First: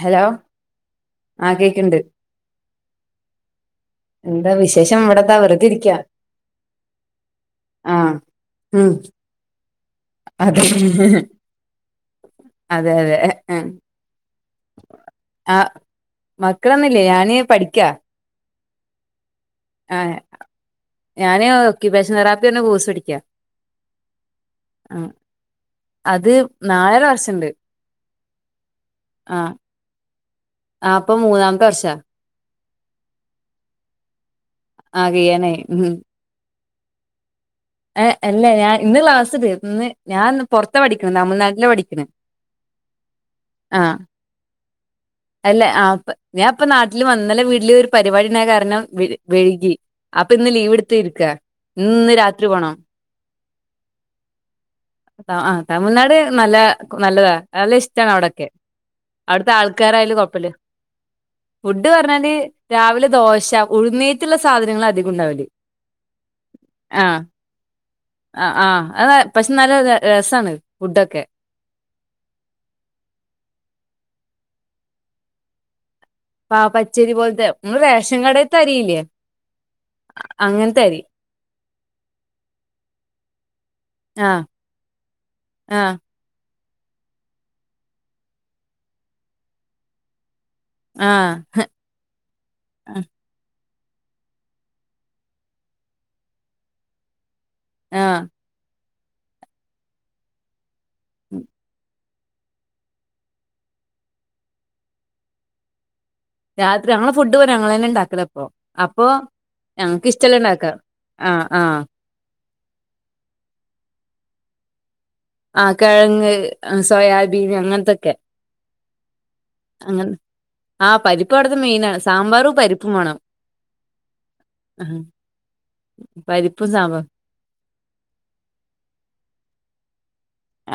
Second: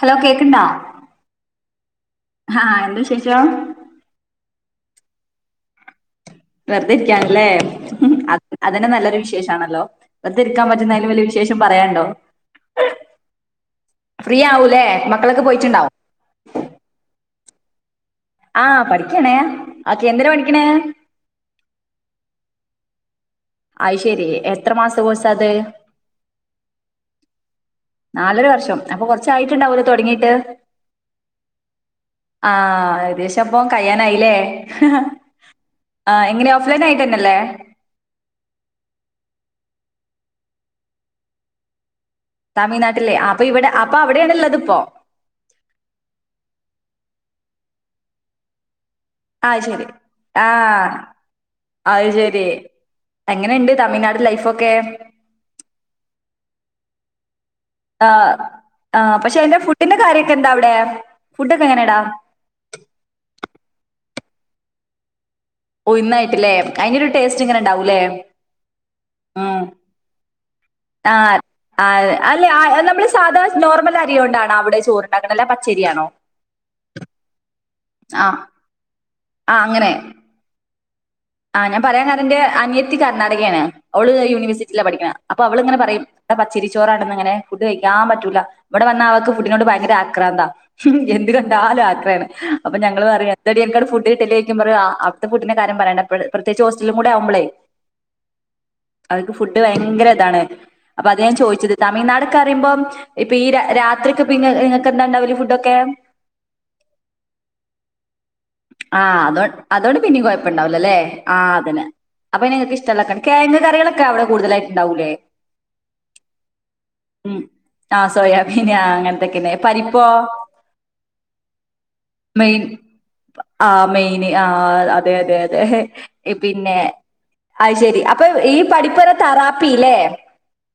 Hello കേക്ക്ണ്ടാ ആ കേക്ക്ണ്ട് ഹാ എന്താ വിശേഷം? എന്താ വിശേഷം ഇവിടെ ദാ വെറ്തിരിക്ക്യാ വെറുതെ ഇരിക്ക്യാണ്ല്ലേ അത് അതന്നെ ഉം നല്ലൊരു വിശേഷാണല്ലോ വെറുതെ അതെ ഇരിക്കാൻ പറ്റുന്നയിലും വല്ല്യ വിശേഷ് ഷം പറയാൻണ്ടോ അതെ അതേ ഫ്രീയാവൂല്ലേ മക്കളൊക്ക പോയിട്ട്ണ്ടാവും മക്കളൊന്നില്ല്യാ ഞാന് പഠിക്ക്യാ ആ പഠിക്ക്യാണ് ഓക്കെ എന്തിനാ പഠിക്ക്ണ് ഞാന് ഒക്ക്യുപ്പേഷൻ തെറാപ്പി പറഞ്ഞ കോഴ്സ് പഠിക്ക്യാ അയ്ശരി എത്ര മാസത്തെ കോഴ്സാ അത് അത് നാലര വർഷണ്ട് നാലര വർഷം അപ്പൊ കൊറച്ചായിട്ട്ണ്ടാവൂലോ തൊടങ്ങീട്ട് അപ്പൊ മൂന്നാമത്തെ വർഷാ ആ ഏകദേശം അപ്പൊ കഴിയാനായീല്ലേ ഹ് ആ കഴിയാനായി ഉം എങ്ങനെയാവു ൺലൈനായിട്ടന്നെല്ലേ ഏഹ് അല്ല ഞാൻ ഇന്ന് ക്ലാസ്സ് തീ ഇന്ന് ഞാന്ന് പൊറത്ത പഠിക്ക്ണ് തമിഴ്നാട്ടിലാ പഠിക്ക്ണ് തമിഴ്നാട്ടില് ആഹ് അപ്പൊ ഇവിടെ അപ്പൊ അവിടെയാണ്ള്ളത്പ്പോ അല്ലെ ആഹ് അപ്പ് ഞാൻ ഇപ്പ നാട്ടില് വന്നലെ വീട്ടില് ഒരു പരിപാടി ഇണ്ടായ കാരണം വിര് അത് വെഴ്കി ശരി. അപ്പിന്ന് ആഹ് ലീവിട്ത്ത് ഇരിക്കാ ഇന്ന് രാത് എങ്ങനെയിണ്ട് തമിഴ്നാട് ലൈഫൊക്കേ? ആ തമിഴ്നാട് നല്ല നല്ലതാ നല്ല ഇഷ്ടാണ് ആഹ് അവിടൊക്കെ ആഹ് പക്ഷെ അവ്ടത്തെ അതിന്റെ ഫുഡിന്റെ ആൾക്കാരായാലും കാര്യൊക്കെ കൊഴപ്പല്ല എന്താ അവിടെ? ഫുഡൊക്കെ ഫുഡ് എങ്ങനെടാ? പറഞ്ഞാല് രാവിലെ ദോശ ഉഴുന്നേറ്റ്ള്ള സാധനങ്ങളധികോം ഉണ്ടാവല് ഉഴുന്നായിറ്റ്ല്ലേ അയിൻ്റൊരു ടേസ്റ്റ് ഇങ്ങനെ ഇണ്ടാവൂല്ലേ അ ആ അതെ പക്ഷെ നല്ല ര രസാണ് ഫുഡൊക്കെ ഞാൻ ആ അല്ലെ നമ്മള് സാധാ നോർമൽ അരിയ കൊണ്ടാണോ അവിടെ ചോറ്ണ്ടാക്കണ് അല്ലെ പച്ചരിയാണോ പ പച്ചരി പോലത്തെ മ്പടെ റേഷൻ കടേൽത്തെ അരിയില്ലേ ആ അങ്ങനെ അങ്ങൻത്തെ അരി. ആഹ് ഞാൻ പറയാൻ കാര ന്റെ അനിയത്തി കർണാടകേണ് ഓള് ആ യൂണിവേഴ്സിറ്റിയില പഠിക്ക്ണേ അപ്പോ അവള്ങ്ങനെ ആ പറയും. ഇവിടെ പച്ചരി ച്ചോറാണെന്ന് ങ്ങനെ ഫുഡ് കഴിക്കാൻ പറ്റുല്ല ഇവിടെ വന്നാ അവക്ക് ഫുഡിനോട് ഭയങ്കര ആക്രാന്താ. ഉം ആ എന്ത് കണ്ടാലും ആക്രേണ്. അപ്പോ ഞങ്ങള് പറയും എന്തടി അന്ക്കടെ ഫുഡ് ക്കിട്ടല്ലേക്കും പറയും ആഹ് അവ്ട്ത്തെ ഫുഡിന്റെ കാര്യം പറയണ്ട പ്ര പ്രത്യേകിച്ച് ഹോസ്റ്റലും കൂടെ ആവുമ്പളേ. ആഹ്. അവക്ക് ഫുഡ് ഭയങ്കര താണ് അപ്പൊ അത് ഞാൻ ചോദിച്ചത് തമിഴ്നാട്. ക്കറിമ്പം ഇപ്പൊ ഈ രാ രാത്രിക്കെ പിന്നെ നിങ്ങക്ക് എന്താ ഉണ്ടാവല് ഫുഡ് ഒക്കെ. രാത്രി ഞങ്ങൾ ഫുഡ് പറിം ഞങ്ങളന്നെ ണ്ടാക്കല ആഹ് അതോ അതോണ്ട് പിന്നീ ഉണ്ടാക്കാം കൊഴപ്പുണ്ടാവൂലല്ലേ ആ ആഹ് ആ അതന്നെ. അപ്പൊ പിന്നെ നിങ്ങൾക്ക്ഷ്ടള്ളക്ക കേങ് കറികളൊക്കെ അവ്ടെ കൂടുതലായിട്ട്ണ്ടാവൂല്ലേ? ആഹ് കെഴങ്ങ് സോയാബീൻ അങ്ങൻത്തെ ആഹ് സോയാബീൻ അങ്ങൻത്തൊക്കെലേ പരി അങ്ങ ആഹ് പരിപ്പുവിട്തെ മെയിനാണ് സാമ്പാറും പരിപ്പും വാണം. ആഹ് മെയിന് ആഹ് അതെ അതെ അതെ ഇ പരിപ്പും പിന്നെ. സാമ്പാറും അയ് ശെരി അപ്പോ ഈ പഠിപ്പാർഞാ തറാപ്പില്ലേ.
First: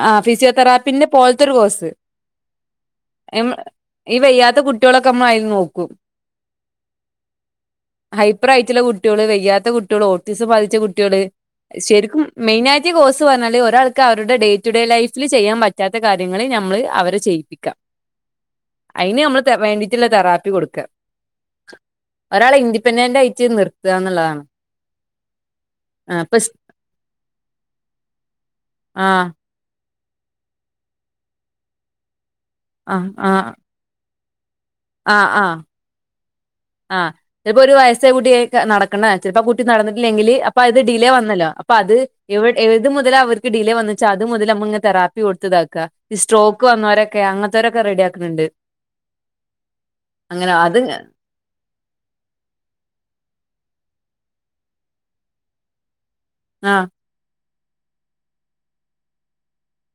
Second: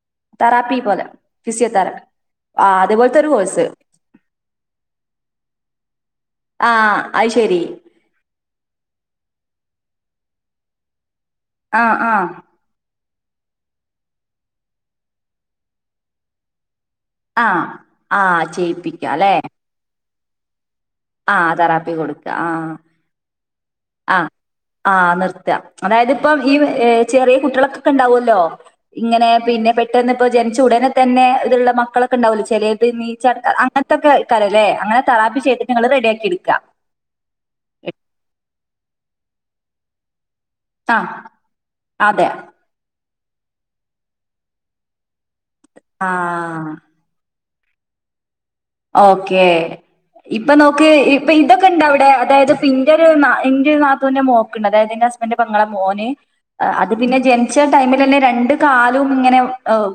ആഹ് ഫിസിയോ തെറാപ്പിന്റെ പോല്ത്തെരു കോഴ്സ്. ആഹ് അതെ പോല്ത്തരു. മ്മ ഈ വയ്യാത്ത കുട്ടിളൊക്കെ നമ്മ അയ്ൽ നോക്കും. ആഹ് അയ് ശെരി. ഹൈപ്പർ ആയിട്ടുള്ള കുട്ടൃള് വെയ്യാത്ത കുട്ടൃള് ഓട്ടീസ് ബാധിച്ച കുട്ടിള്. ആ ആ ശരിക്കും മെയിനായിട്ട് കോഴസ് പറ്ഞ്ഞാല് ഒരാൾക്ക് അവരുടെ ഡേറ്റ് ടു ഡേ ലൈഫിൽ ചെയ്യാൻ പറ്റാത്ത കാരൃങ്ങള് നമ്മൾ അവരെ. ആ ചെയ്യിപ്പിക്കാ ആ ചെയ്യിപ്പിക്കുക അയിന് അല്ലെ നമ്മള് തെ വേണ്ടിട്ട്ള്ള തെറാപ്പി കൊട്ക്ക. ആ തെറാപ്പി ഒരാളെ ഇൻഡിപെൻഡന്റ് ആയിട്ട് നിർ ആഹ് ആഹ് നിർത്ത അതായത് ആഹ് ഇപ്പ ഇപ്പം ഈ ചെറിയ കുട്ടിളൊക്ക ണ്ടാവുല്ലോ. ആഹ് ഇങ്ങനെ പിന്നെ പെ ട്ടന്ന് ഇപ്പോ ജന്ച്ച ഉടനെ തന്നെ ഇത്ള്ള മക്കളൊക്കെ ഉണ്ടാവുല്ലേ ചെലേത് ആഹ് ആഹ് നീച്ചട്ക്കാ അങ്ങൻത്തെക്കെ ക്കാരംല്ലേ? അങ്ങനെ ആഹ് തെറാപ്പി ആഹ് ചെയ്തി്ട്ട്ങ്ങള് റെഡിയാക്കിട്ക്ക. ആഹ് ചെലപ്പോ ഒരു വയസ്സെ കൂട്ടിയ നടക്ക്ണേ ചെലപ്പോ ആഹ് കുട്ടി നടന്നിട്ടില്ലെങ്കില് അ പ്പ അത് ഡിലേ ആഹ് വന്നല്ലോ അപ്പൊ അത് അതെ എവി ഏത് മുതലാ അവർക്ക് ഡിലേ വന്ന്ച്ചാ അത് മുതല് നമ്മ ങ്ങ് തെറാപ്പി കൊട്ത്ത്താക്ക ഈ സ്ട്രോക്ക് ആഹ് വന്നവ ക്കെ അങ്ങനത്തോരൊക്കെ റെഡിയാക്ക്ണ്ട്. ഓക്കേ ഇപ്പൊ അത് നോക്ക്. ഇപ്പൊ ഇതൊക്കെ ഇണ്ട് അവ്ടെ അതായത് പിന്റെ ഒരു എന്റെ ഒരു നാത്തൂന്റെ മോക്ക്ണ്ട് അതായത് ന്റെ ഹസ്ബന്റ് ന്റെ പെങ്ങള മോന്. ആഹ് അത് പിന്നെ ജൻ ച്ച ടൈമിൽന്നെ രണ്ട് കാലും ഇങ്ങനെ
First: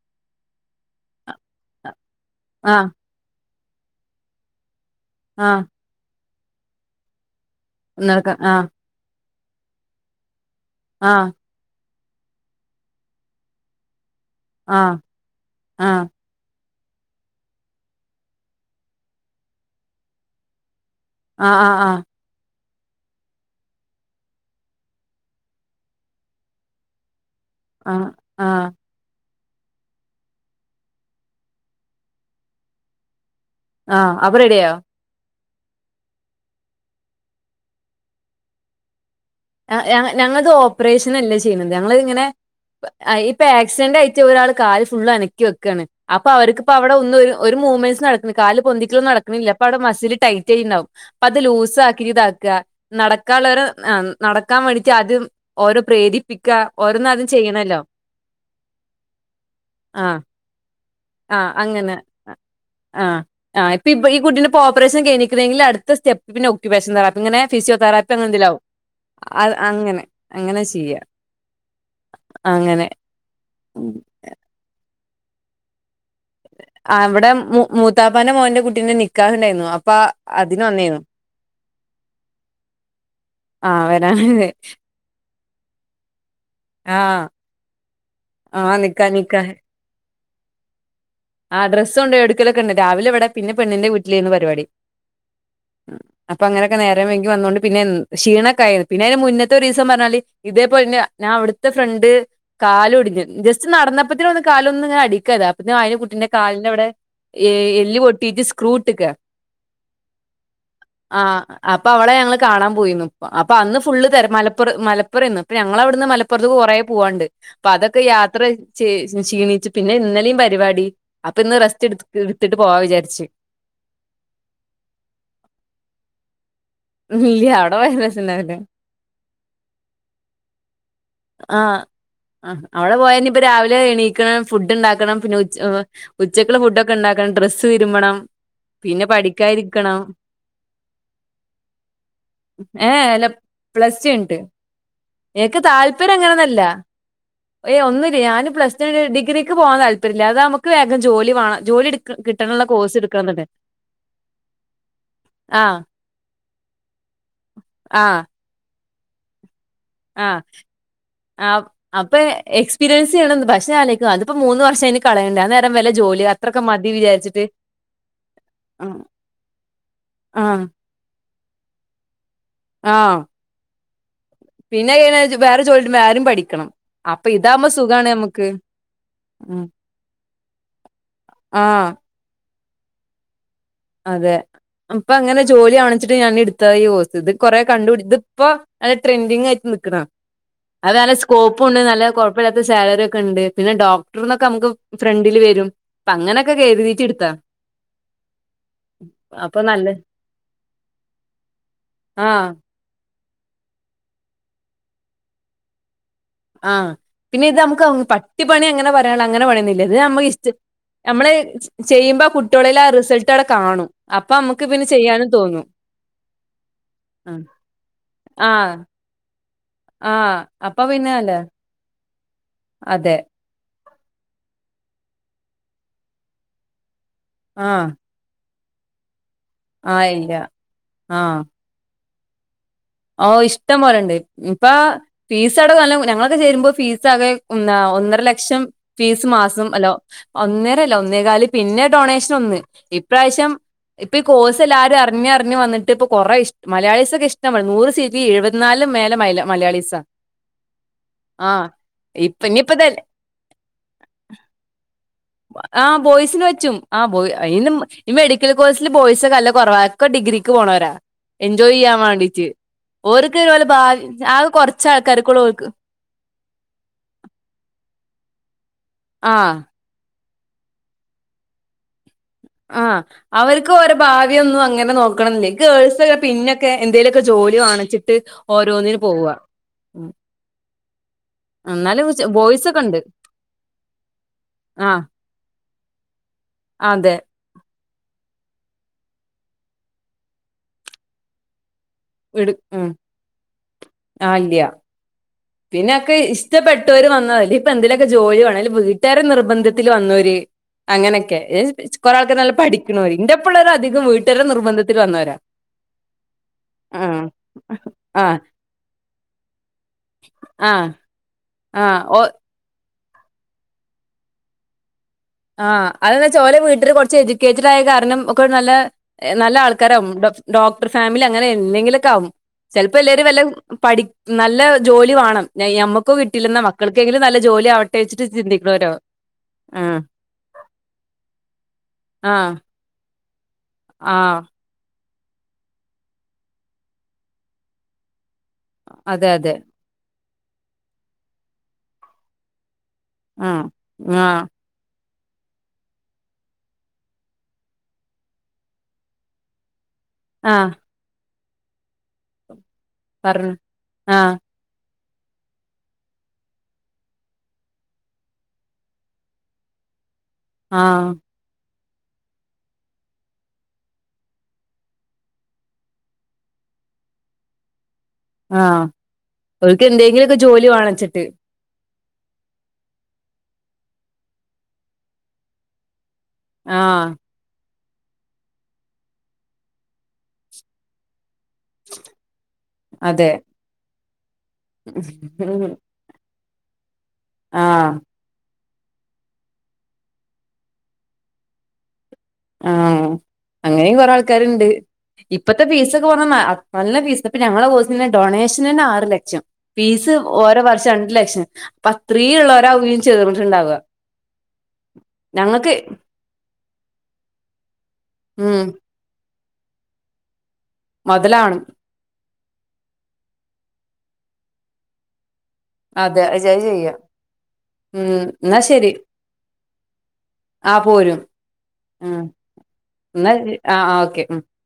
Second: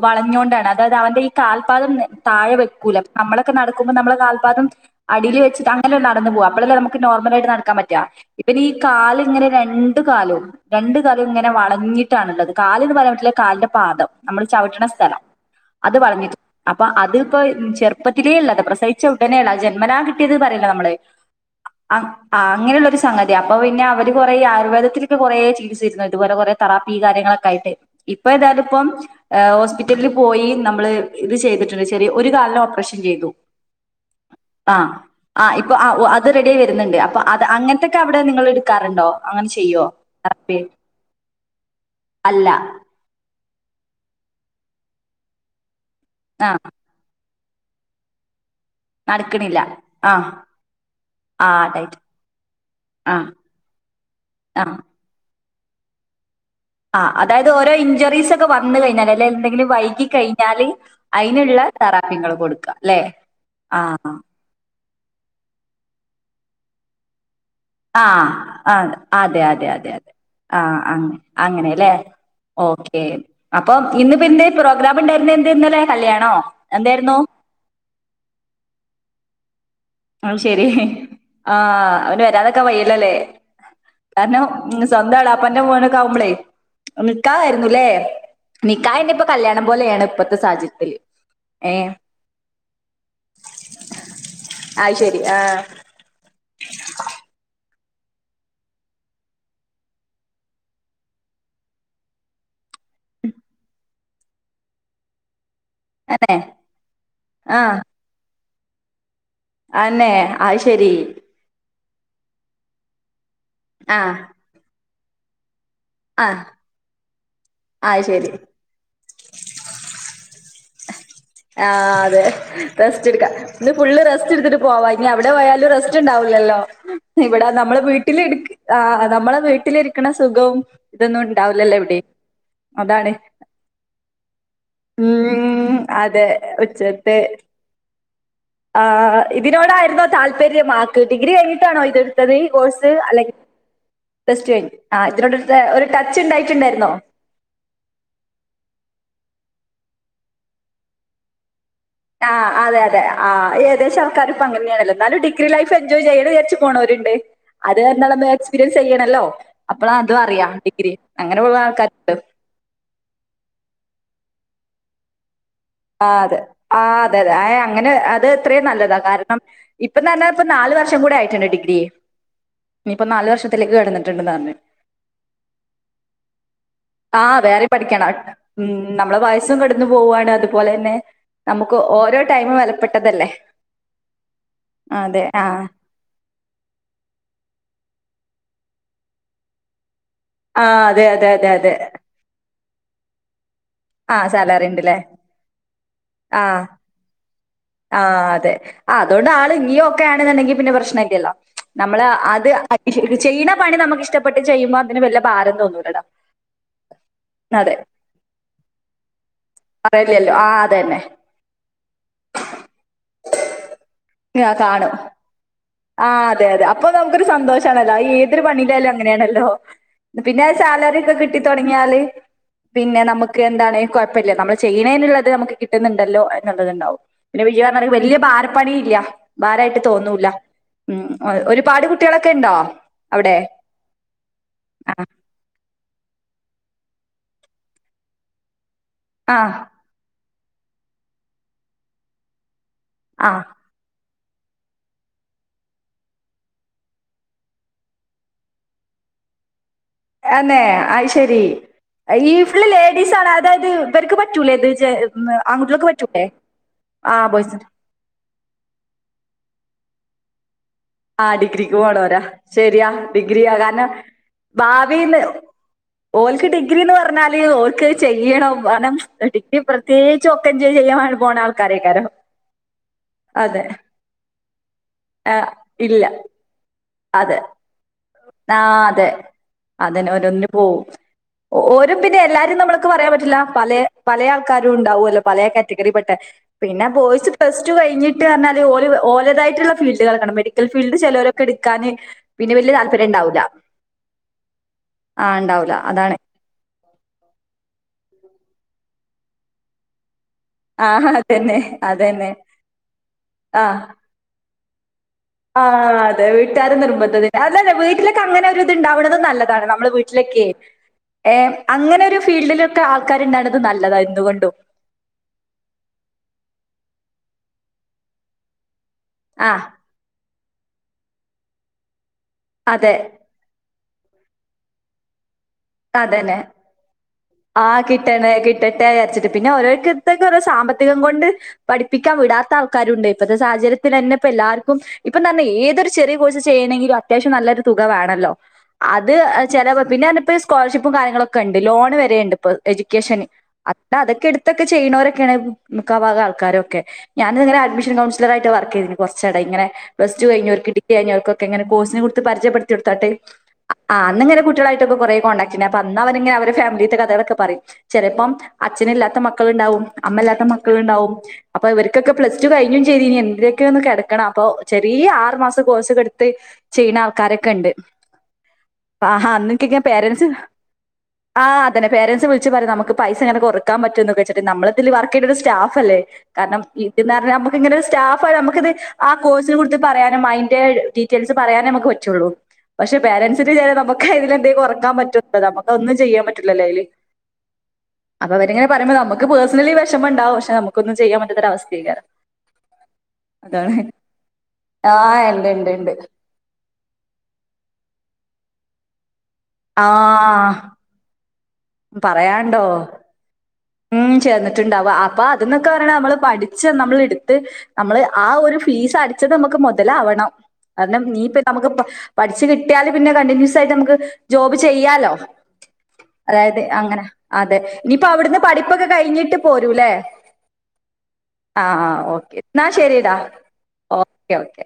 വളഞ്ഞോണ്ടാണ് അതായത് അവന്റെ ഈ കാൽപാദം. താഴെ ആഹ് വെക്കൂല നമ്മളൊക്കെ നടക്ക്മ്പം നമ്മളെ കാൽപാദം അടിൽ ആഹ് വെച്ച്. ങ്ങനെ നട്ന്നു പോവാ അപ്പളല്ലെ നമുക്ക് നോർമലായിട്ട് നട്ക്കാൻ പറ്റാ നടക്ക ഇബനീ ആഹ് ഈ കാല് ഇങ്ങനെ രണ്ടു കാലും. രണ്ട് കാലും ആഹ് ഇങ്ങനെ വളഞ്ഞിട്ടാണ്ള്ളത് കാല്ന്ന് പറയാൻ പറ്റുല കാല്ന്റെ പാദം. നമ്മൾ ചവിട്ട്ണ ആഹ് സ്ഥലം അത് ആഹ് വളഞ്ഞിട്ട് അപ്പോ അത്പ്പോ ചെറ്പ്പ ത്തില്ള്ളത പ്രസവിച്ച ഉടനെള്ള ജന്മനാ കിട്ടിയത് പറിയല്ല നമ്മള് ആഹ്. ആഹ് അങ്ങനെള്ള ഒരു സംഗതി അപ്പോ പിന്നെ അവര് കുറെ ആയുർവേദത്തിലൊക്കെ കുറേ ചികിത്സ [unintelligible] ഇതുപലെ കൊറെ തറാപ്പി കാരൃങ്ങളൊക്കെ. യിട്ട് ആഹ് ഇപ്പോ എതായാലും ആഹ് ഇപ്പം. ഏഹ് ഹോസ്പിറ്റലിൽ പോയി നമ്മള് ഇത് ചെയ്തിട്ട്ണ്ട് ചെരി ഒരു കാലിന് ഓപ്പറേഷൻ ചെയ്തു. ആഹ അപ റെഡിയയെ ആ ആ ഇപ്പ അഹു അത് റെഡി ആായി വരുന്നുണ്ട് അപ്പൊ അത് അങ്ങനത്തൊക്കെ അവിടെ നിങ്ങൾ എടുക്കാറുണ്ടോ അങ്ങനെ ഹെ ചെയ്യോ ഹെ ഞങ്ങളത് തെറാപ്പി ഓപ്പറേഷന അല്ല ചെയ്യുന്നത് ഞങ്ങള ഇങ്ങനെ അല്ല ആഹ് ഇപ്പൊ ആക്സിഡന്റ് ആയിട്ട് ഒരാൾ കാല് ഫുള് അനക്കി വെക്കയാണ് അപ്പൊ ആ അവർക്ക്പ്പ അവിടെ ഒന്ന ഒരു മൂവ്മെന്റ്സ് നടക്കുന്ന കാല് പൊന്തിലും നടക്കണില്ല അപ്പൊവിടെ ആ മസിൽ ടൈറ്റ് ആയിട്ടണ്ടാവും അപ്പ അത് ആ ലൂസ് ഡയറ്റ് ആക്കി ഇതാക്ക ആ നടക്കാനുള്ളരു ആഹ് നടക്കാൻ ആ വേണ്ടിട്ട് ആദ്യം ഓരോ പ്രേരിപ്പിക്ക ഓരോന്നും ആഹ് ആദ്യം അതായത് ഓരോ ചെയ്യണല്ലോ ഇഞ്ചുറീസ് ഒക്കെ വന്ന കഴിഞ്ഞാല് അല്ലെ എന്തെങ്കിലും വൈകി ആഹ് കഴിഞ്ഞാല് ആഹ് അതിനുള്ള അങ്ങനെ തറാപ്പ്യ നിങ്ങൾ കൊടുക്ക ല്ലെ ആഹ് ഇപ്പ ഓപ്പറേഷൻ കഴിഞ്ഞെക്കുന്നെങ്കിൽ അടുത്ത സ്റ്റെപ്പനു ക്ക് വേഷണ് ഇങ്ങനെ ഫിസിയോ ആ തെറാപ്പി അങ്ങനെതിലാവും ആ അതെ അ അങ്ങനെ അങ്ങനെ ചെയ്യാം അങ്ങനെല്ലേ ഓക്കെ അപ്പൊ ഇന്ന് പിന്നെ പ്രോഗ്രാം ഉണ്ടായിരുന്ന എന്ത് ഇന്നല്ലെ ആഹ് ഇവിടെ മൂ മൂത്താപ്പന്റെ മോന്റെ കുട്ടീന്റെ നിക്കാഹുണ്ടായിരുന്നു അപ്പ അതിന് വന്നായിരുന്നു ആഹ് അവന് വരാതൊക്കൻ വയ്ല്ലല്ലേ ആഹ് വരാന് കാരണം ഇന്ന് സ്വന്തം ഇളയപ്പന്റെ മോനോക്കേ ആകുമ്പളെ ആഹ് നിക്കായിരുന്നുല്ലേ ആഹ് നിക്കാഹ് നിക്കാ നി ഇപ്പോ നിക്കാ കല്യാണം പോലെയാണ് ഇപ്പഴത്തെ സാഹചര്യത്തില് ആഹ് ഏ ഡ്രസ്സ്‌ കൊണ്ട്ടുക്കലൊക്കെണ്ട് രാവിലെ ഇവിടെ പിന്നെ പെണ്ണിന്റെ വീട്ടിലെനു പരിപാടി അഹ് ശരി ആഹ് ഉം അപ്പൊ അങ്ങനൊക്കെ നേരം വൈകി വന്നുകൊണ്ട് പിന്നെ ക്ഷീണൊക്ക ആയിരുന്നു പിന്നെ അതിന് മുന്നത്തെ ഒരു ദിവസം പറഞ്ഞാല് ഇതേപോലെന്നെ ഞാൻ അവിടുത്തെ ഫ്രണ്ട് കാല് ഒടിഞ്ഞ് ജസ്റ്റ് നടന്നപ്പത്തിഒന്ന് കാല് ഒന്ന് ഇങ്ങനെ അടിക്കാതെ അപ്പൊത്തിന് അയിന് അന്നെ പിന്നെ കാലിന്റെ അവിടെ എ എല്ല് പൊട്ടിയിട്ട് സ്ക്രൂ ഇട്ട്ക്ക ആന്നെ അഹ് ശരി ആഹ് അപ്പൊ അവള ഞങ്ങൾ കാണാൻ പോയിന്നു അപ്പൊ അന്ന് ഫുള്ള് ആഹ് തി മലപ്പുറ മലപ്പുറം ന്ന് അപ്പൊ ഞങ്ങള അവിടുന്ന് ആഹ് മലപ്പുറത്ത് കുറ പോവാണ്ട് അപ്പൊ അത് അതൊക്കെ ശരി യാത്ര ചേ ക്ഷീണിച്ചു പിന്നെ ഇന്നലെയും പരിപാടി അപ്പൊ ഇന്ന് റെസ്റ്റ് എടു ആഹ് അതെ എടുത്തിട്ട് പോവാ വിചാരിച്ച് റേസ്റ്റ്ടുക്ക ഇന്ന് ഫുള് റെസ്റ്റ് എടുത്തിട്ട് പോവാ ഇനി അവിടെ പോയാലും റെസ്റ്റ് ഇണ്ടാവൂല്ലല്ലോ ഇല്ല ഇവിടെ അവിടെ നമ്മളെ പോയ വീട്ടിൽ ഇരി രസണ്ടാവില്ല ആഹ് നമ്മളെ വീട്ടിലിരിക്കണ സുഖവും ഇതൊന്നും ഇണ്ടാവില്ലല്ലോ ആഹ് എവിടിം ആഹ് അവിടെ പോയന്നി ഇപ്പൊ രാവിലെ എണീക്കണം ഫുഡ് ഉണ്ടാക്കണം പിന്നെ ഉച്ച ഉം അതെ ഉച്ചക്കുള ഫുഡ് ഒക്കെ ഉച്ചത്തെ ഉണ്ടാക്കണം ഡ്രസ്സ് തിരുമ്പണം പിന്നെ ആഹ് പഠിക്കാനിരിക്കണം ഇതിനോടായിരുന്നോ താല്പര്യം ആൾക്ക് ഡിഗ്രി കഴിഞ്ഞിട്ടാണോ ഇത് ഇട്ത്തത് ഇ കോഴ്സ് ഏഹ് അല്ല അല്ലെങ്കിൽ പ്ലസ് ടു കഴിഞ്ഞിട്ട് ടെസ്റ്റ് കഴിഞ്ഞു ഇതിനോട് എനിക്ക് ഒരു ടച്ച് ഇണ്ടായിട്ടുണ്ടായിരുന്നോ ഏഹ് ഒുന്നുല്ല ഞാന് പ്ലസ് ടു കഴിഞ്ഞ് ഡിഗിക്ക് പോവാൻ താല്പര്യല്ല അതാ നമുക്ക് വേഗം ജോലി വണം ജോലി എടു ആഹ് അതെ അതെ ആഹ് ഏകദേശം ആൾക്കാർ ഇപ്പ അങ്ങനെയണല്ലോ എന്നാലും ഡിഗ്രി ലൈഫ് ആഹ് എൻജോയ് ചെയ്യല് വിചാരിച്ചു പോവണരുണ്ട് അത് ആഹ് പറഞ്ഞ എക്സ്പീരിയൻസ് ചെയ്യണല്ലോ അപ്പോൾ അതും ആഹ് അറിയാം ഡിഗ്രി അങ്ങനെ പോവുന്ന ആൾക്കാരുണ്ട് എക്സ്പീരിയൻ ചെയണന്ന് പക്ഷേ അത്ക്കും അതിപ്പോ മൂന്ന് വർഷമായി ആഹ് അതെ ആഹ് അതെ അതെ വിചാരിച്ചിട്ട് ആഹ് അങ്ങനെ അത് എത്രയും നല്ലതാ ആഹ് കാരണം ഇപ്പന്നാപറഞ്ഞ ഇപ്പ ആഹ് നാല് വർഷം കൂടെ ആയിട്ടുണ്ട് ഡിഗ്രി ഇനി ഇപ്പൊ ആഹ് നാല് വർഷത്തിലേക്ക് കടന്നിട്ടുണ്ടന്ന് പറഞ്ഞ പിന്നെ അഹ്‌ കഴിഞ്ഞ വേറെ ചോലികിട്ടുബോ ആരും പഠിക്കണം അപ്പൊ ആഹ് വേറിം ഇതാവുമ്പോ സുഖാണ് പഠിക്കണം നമുക്ക് ഉം നമ്മളെ വയസ്സും ഉം കടന്നു പോവുണ് അതുപോലെ തന്നെ നമുക്ക് ആഹ് ഓരോ ടൈമും വെലപ്പെട്ടതല്ലേ അതെ അപ്പൊ അങ്ങനെ ജോലി കാണിച്ചിട്ട് ഞാൻ എടു [unintelligible] ഇത് കൊറെ കണ്ട്പിടി ഇതിപ്പോ നല്ല ട്രെൻഡിങ് ആയി നിക്കണണ് ആ അതെ അതാണല്ല അതെ അതെ അതെ സ്കോപ്പ്‌ണ്ട് നല്ല കൊ പ്പല്ലാത്ത സാലറിക്കെണ്ട്. പിന്നെ ആ ഡോക്ടർ ന്നൊക്കെ സാലറി നമുക്ക് ഉണ്ടല്ലേ ഫ്രണ്ടില് വരും. പ്പങ്ങനൊക്കെ കര്തീറ്റ് ട്ത്താ ആഹ് അതെ അതോണ്ട് ആള് അപ്പൊ നീയു നല്ല ഒക്കെ ആണെന്നെണ്ടെങ്കി പിന്നെ പ്രശ്നല്ലല്ലോ നമ്മള് ആ അത് ചെയ്യ്ണ പണി നമുക്ക് ഇഷ്ടപ്പെട്ട് ചെയ്യുമ്പോ അതിന് വല്ല ഭാരം തോന്നൂലടാ. ആഹ് പിന്നെ ഇത് നമുക്ക് പട്ടിപ്പണി അങ്ങനെ പറയാള്ള അങ്ങനെ പണിയൊ ല്ലത് നമ്മ പറയല്ലല്ലോ ആ ഇഷ് അതന്നെ നമ്മള് ചെയ്യുമ്പോ കുട്ടിയോളില് ആ റിസൾട്ട് അടെ കാണും. അപ്പമ്മക്ക് പിന്നെ ചെയ്യാനും തോന്നും ആഹ് അതെ അതെ അപ്പൊ നമുക്ക് ഒരു ആ സന്തോഷാണല്ലോ. അത് ഏതൊരു ആ പണീലായാലും അങ്ങനെയാണല്ലോ ആ പിന്നെ അത് അപ്പൊ സാലറി പിന്നെ ഒക്കെ അല്ല കിട്ടി തൊട്ങ്ങിയാല് പിന്നെ അതെ നമുക്ക് എന്താണ് കൊ ഴ്പ്പല്ല. നമ്മൾ ചെയ്യ്ണേന്ള്ളത് നമുക്ക് കിട്ട്ന്ന്ണ്ടല്ലോ എന്നുള്ളത്ണ്ടാവും. ആ പിന്നെ [unintelligible] വല്യ ഭാരം പണീല്ല. ഭാരായിട്ട് ആ തോന്നൂല. ഇല്ല ഉം ഒരുപാട് കുട്ട്യേളൊക്കെണ്ടോ? ഓഹ് ഇഷ്ടം പോലെണ്ട് ഇപ്പൊ ഫീസ് അടവ് ഞങ്ങളൊക്കെ ചേരുമ്പൊ ഫീസ് ആകെ ഒന്നര ലക്ഷം ഫീസ് ആഹ് മാസം അല്ലോ ഒന്നരല്ല ഒന്നേകാല് പിന്നെ ഡൊണേഷൻ ഒന്ന് ആഹ് ഇപ്രാവശ്യം ഇപ്പൊ ഈ കോഴ്സ് എല്ലാരും അർഞ്ഞർഞ്ഞ്‌ വന്നിട്ട് പ്പൊ കൊറേ ഇഷ് മലയാളീസൊക്കെ ഇഷ്ട പോലെ നൂറ് സീറ്റി എഴുവത്ത്നാലും മേലെ മലയാളിസാ എന്നെ അയ് ശരി ഇപ്പ [unintelligible] ഇനിയിപ്പ ഇത ലേഡീസാണോ അതോ ഇത് ഇവര്ക്ക് പറ്റൂലേ ഇത് ആങ്കുട്ട്യേൾക്ക് ആഹ് പറ്റൂലേ ആഹ് ബോയ്സ് [unintelligible] ഈ മെഡിക്കൽ കോഴ്സില് ബോയ്സ് ഒക്കെല്ല കൊറവാ. ഒക്കെ ഡിഗ്രിക്ക് പോണോരാ ആഹ് എൻജോയ് ഡിഗ്രിക്ക് ചെയ്യാൻ പോണോരാ വേണ്ടീട്ട്. ശരിയാ ഓര്ക്ക് ഡിഗ്രിയാ ഓലെ കാര്ണം ഭാവി ആകെ കൊറച്ച് ഭാവിന്ന് ആൾക്കാർക്കൊള്ളൂ ഓൽക്ക് ഓൽക്ക് ഡിഗ്രിന്ന് പർഞ്ഞാല് ഓൽക്കത് ചെയ്യണം കാനം ആഹ് ഡിഗ്രി ത്രേഗിച്ച് [unintelligible] ചെയ്യണ അനുഭാണ ആൾക്കാരെയ്ക്കാരം ആഹ് അവർക്ക് ഓരെ ഭാവിയൊന്നും അങ്ങനെ ആഹ് നോക്കണന്നില്ലേ ഇല്ല ഗേൾസക്കെ പിന്നെ ക്കെ എന്തേലു ഒക്കെ അതെ ജോലി വാണച്ചിട്ട് ആഹ് ഓരോന്നിന് അതെ പോവ അതന്നെ ഓരോന്നിന് പോവും. ഓരും എന്നാലും പിന്നെ ചെ എല്ലാരും ബോയ്സ് ഒക്കെ നമ്മൾക്ക് ഉണ്ട് പറയാൻ പറ്റില്ല പലേ പലേ ആൾക്കാരും ആഹ് ഉണ്ടാവൊല്ലോ. പലേ കാറ്റഗറി പെട്ടെ പിന്നെ അതെ ബോയിസ് പ്ലസ് ടു കഴിഞ്ഞിട്ട് അർഞ്ഞാല് ഓല് ഓലതായിട്ടുള്ള ഫീൽഡ് [unintelligible] മെഡിക്കൽ ഫീഡ് ചേലോരൊക്കെ എടുക്കാന് ഇട് പിന്നെ വല്യ ഉം താല്പര്യണ്ടാവുല്ല ആഹ് ഇല്ല്യ ആഹ് പിന്നൊക്കെ ഇഷ്ടപെട്ടോര് വന്നല്ലേ ഇപ്പൊ എന്തിലൊക്കെ ജോലി വേണ. അല്ലെ വീട്ടാരെ നിർബന്ധത്തില് വന്നോര് ആ അങ്ങനെക്കെ അതന്നെ കൊറേ അതന്നെ ആൾക്കെ നല്ല പഠിക്ക്ണോര്. ഇന്റെപ്പള്ളോരധികം വീട്ടാരെ നിർബന്ധത്തിൽ വന്നവരാ ആഹ് അതെ വീട്ടാരെ നിർബന്ധത്തി അതന്നെ വീട്ടിലൊക്കെ ആഹ് അങ്ങനെ ഒരു ഇത് ഇണ്ടാവ്ണതും നല്ലതാണ് നമ്മൾ വീ ട്ടിലൊക്കെ ആഹ് ഏ അങ്ങനെ ആഹ് ഒരു ഓ ഫീൽഡിലൊക്കെ ആൾക്കാര്ണ്ടാണത് നല്ലതാ എന്തുകൊണ്ടും ആഹ് അതെന്ത് വെച്ചാ ഓലെ വീട്ടില് കൊർച്ച് എജുക്കേറ്റഡ് ആയ കാരണം ഒക്കെ നല്ല ആ നല്ല ആൾ ക്കാരം ഡോക്ടർ ഫാമിലി അങ്ങനെ എന്തെങ്കിലൊക്കെ ആവും. അതെ ചെൽപ്പോ എല്ലാരും വല്ല പഠി നല്ല ജോലി വാണം. ഞമ്മക്കും അതന്നെ കിട്ടില്ല. ന്നാ മക്കൾക്കെങ്കിലും നല്ല ജോലി ആഹ് ആവട്ടേയ്ച്ച് കിട്ടണേ കിട്ടട്ടെ ചിന്തിക്ക്ണോരോ വിചാരിച്ചിട്ട് പിന്നെ ആഹ് ഓരോരുത്തർക്ക് സാമ്പത്തികം കൊണ്ട് പഠിപ്പിക്കാൻ വിടാത്ത ആഹ് ആൾക്കാരുണ്ട്. ഇപ്പത്തെ സാഹചര്യത്തിലെന്നെ ഇപ്പൊ ആഹ് എല്ലാ ക്കും ഇപ്പം തന്നെ ഏതൊരു ചെറിയ കോഴ്സ് ചെയ്യണെങ്കിലും അത്യാവശ്യം നല്ലൊരു തുക വേണല്ലോ. അത് അതെ അതെ ചെല പിന്നെ ന്നപ്പൊ സ്കോളർഷിപ്പും കാര്യങ്ങളൊക്കെണ്ട്. ലോണ് വര്ണ്ട് ഇപ്പൊ എജുക്കേഷന് ആഹ് അത്ത അതൊക്കെ ആഹ് എട്ത്തൊക്കെ ചെയ്യ്ണോരൊക്കെയാണ് മുക്കാ ഭാഗ ആൾക്കാരൊക്കെ ഞാനും ഇങ്ങനെ അഡ്മിഷൻ കൗൺസിലറായിട്ട് വർക്കെയ്തിന് കൊർച്ചട ഇങ്ങനെ പ്ലസ്ടു കയ്ഞ്ഞോൽക്ക് ആഹ് ഡിഗ്രി കയ്ഞ്ഞോൽക്കെങ്ങനെ കോഴസിനെ [unintelligible] പര്ജയ്പ്പെ ട്ത്തിയൊട്ത്താട്ട് പറഞ്ഞു ആഹ് അന്നിങ്ങനെ കുട്ട്യാളായിട്ടൊക്ക കൊറേ കോൺടാക്ട് പിന്നെ അന്ന് അവർങ്ങന അവര് ഫാമിലീത്തെ കഥകളൊക്കെ പറയും ചെലപ്പം അച്ഛന ഇല്ലാത്ത മക്കളുണ്ടാവും അമ്മ ഇല്ലാത്ത ആഹ് മക്കളുണ്ടാവും അപ്പൊ ഇവർക്കൊക്കെ പ്ലസ ടു കഴിഞ്ഞും ചെയ്തി ഇനി എന്തൊക്കെയ ഒന്ന് കിടക്കണം അപ്പോ ചെറിയ ആറ് മാസം കോഴ്സ്ടുത്ത് ചെയ്യ്ണ ആൾക്കാരൊക്കെ ഇണ്ട് ആഹ് ഒല്ക്ക് എന്തെങ്കിലൊക്കെ ജോലി വാണച്ചിട്ട് ആഹ്തന്നെ പേൻറ്സ് വിളച്ച് പറയാ നമുക്ക് പൈസങ്ങെറക്കാൻ പറ്റോന്ന്ക്കെച്ചട്ട നമ്മ ഇതില് വർക്ക് ചെയ്ട്ട ഒരു സ്റ്റാഫ്ല്ലേ കാരണം ഇത്ന്ന് ആഹ് പറഞ്ഞാൽ നമുക്ക് ഇങ്ങനെ ഒരു സ്റ്റാഫാണ് നമുക്കിത് ആ കോഴ്സിന് കുറിച്ച് പറയാനും അതിന്റെ ഡീറ്റെയിൽസ് പറയാനേ നമക്ക് പറ്റൊള്ളു പേരന്റ്സിന്റെ വിചാരം നമുക്ക് അതിലേതേലും കൊ ഉ നമുക്ക് ഒന്നും ചെയ്യാൻ പറ്റില്ലല്ലേ അതിൽ ആഹ് അപ്പൊ അവരിങ്ങെ പറയ്പോ നമക്ക് പേഴസണലി വിഷമ ഇണ്ടാവും പക്ഷെ നമുക്കൊന്നും ചെയ്യാൻ പറ്റാത്ത അവസ്ഥയക്കാരം ആഹ് അങ്ങനെയും കൊറെ ആൾക്കാര്ണ്ട് ആഹ് ഇണ്ട് ഇപ്പത്തെ ഇണ്ട് ഇണ്ട്. ഫീസൊക്കെ പറഞ്ഞ നല്ല നല്ല ഫീസ് ഇപ്പൊ ഞങ്ങളുടെ കോഴ്സിെ ഡൊണേഷൻ തന്നെ ആറ് ലക്ഷം ഫീസ് ഓരോ വർഷം രണ്ട് ലക്ഷം അപ്പൊ അത്രയും പറയണ്ടോ ഉള്ളവരാവും ചേർന്നിട്ടുണ്ടാവുക ഉം ചെയ്തിട്ട്ണ്ടാവ അപ്പൊ അതന്നൊക്കെ ഞങ്ങൾക്ക് പറിണ നമ്മള് പഠിച്ച നമ്മൾ ഇടുത്ത് നമ്മള് ആ ഒരു ഉം ഫീസ് അടിച്ചത് നമുക്ക് മൊതലാവണം കാരണം നീപ്പ മുതലാവണം നമുക്ക് പഠിച്ചു കിട്ടിയാല് പിന്നെ കണ്ടിന്യൂസ് ആയിട്ട് നമുക്ക് ജോബ് ചെയ്യാലോ അതെ അത് അതായത് ചെയ്യാം അങ്ങനെ അതെ ഇനിയിപ്പോ ഉം അവിടുന്ന് എന്നാ പഠിപ്പൊക്കെ ശരി കഴിഞ്ഞിട്ട് പോരൂല്ലേ ആഹ് പോരും ആഹ് ഉം ഓക്കെ എന്നാ ശരിടാ എന്നാ ആഹ് ആഹ് ഓക്കെ ഉം ഓക്കെ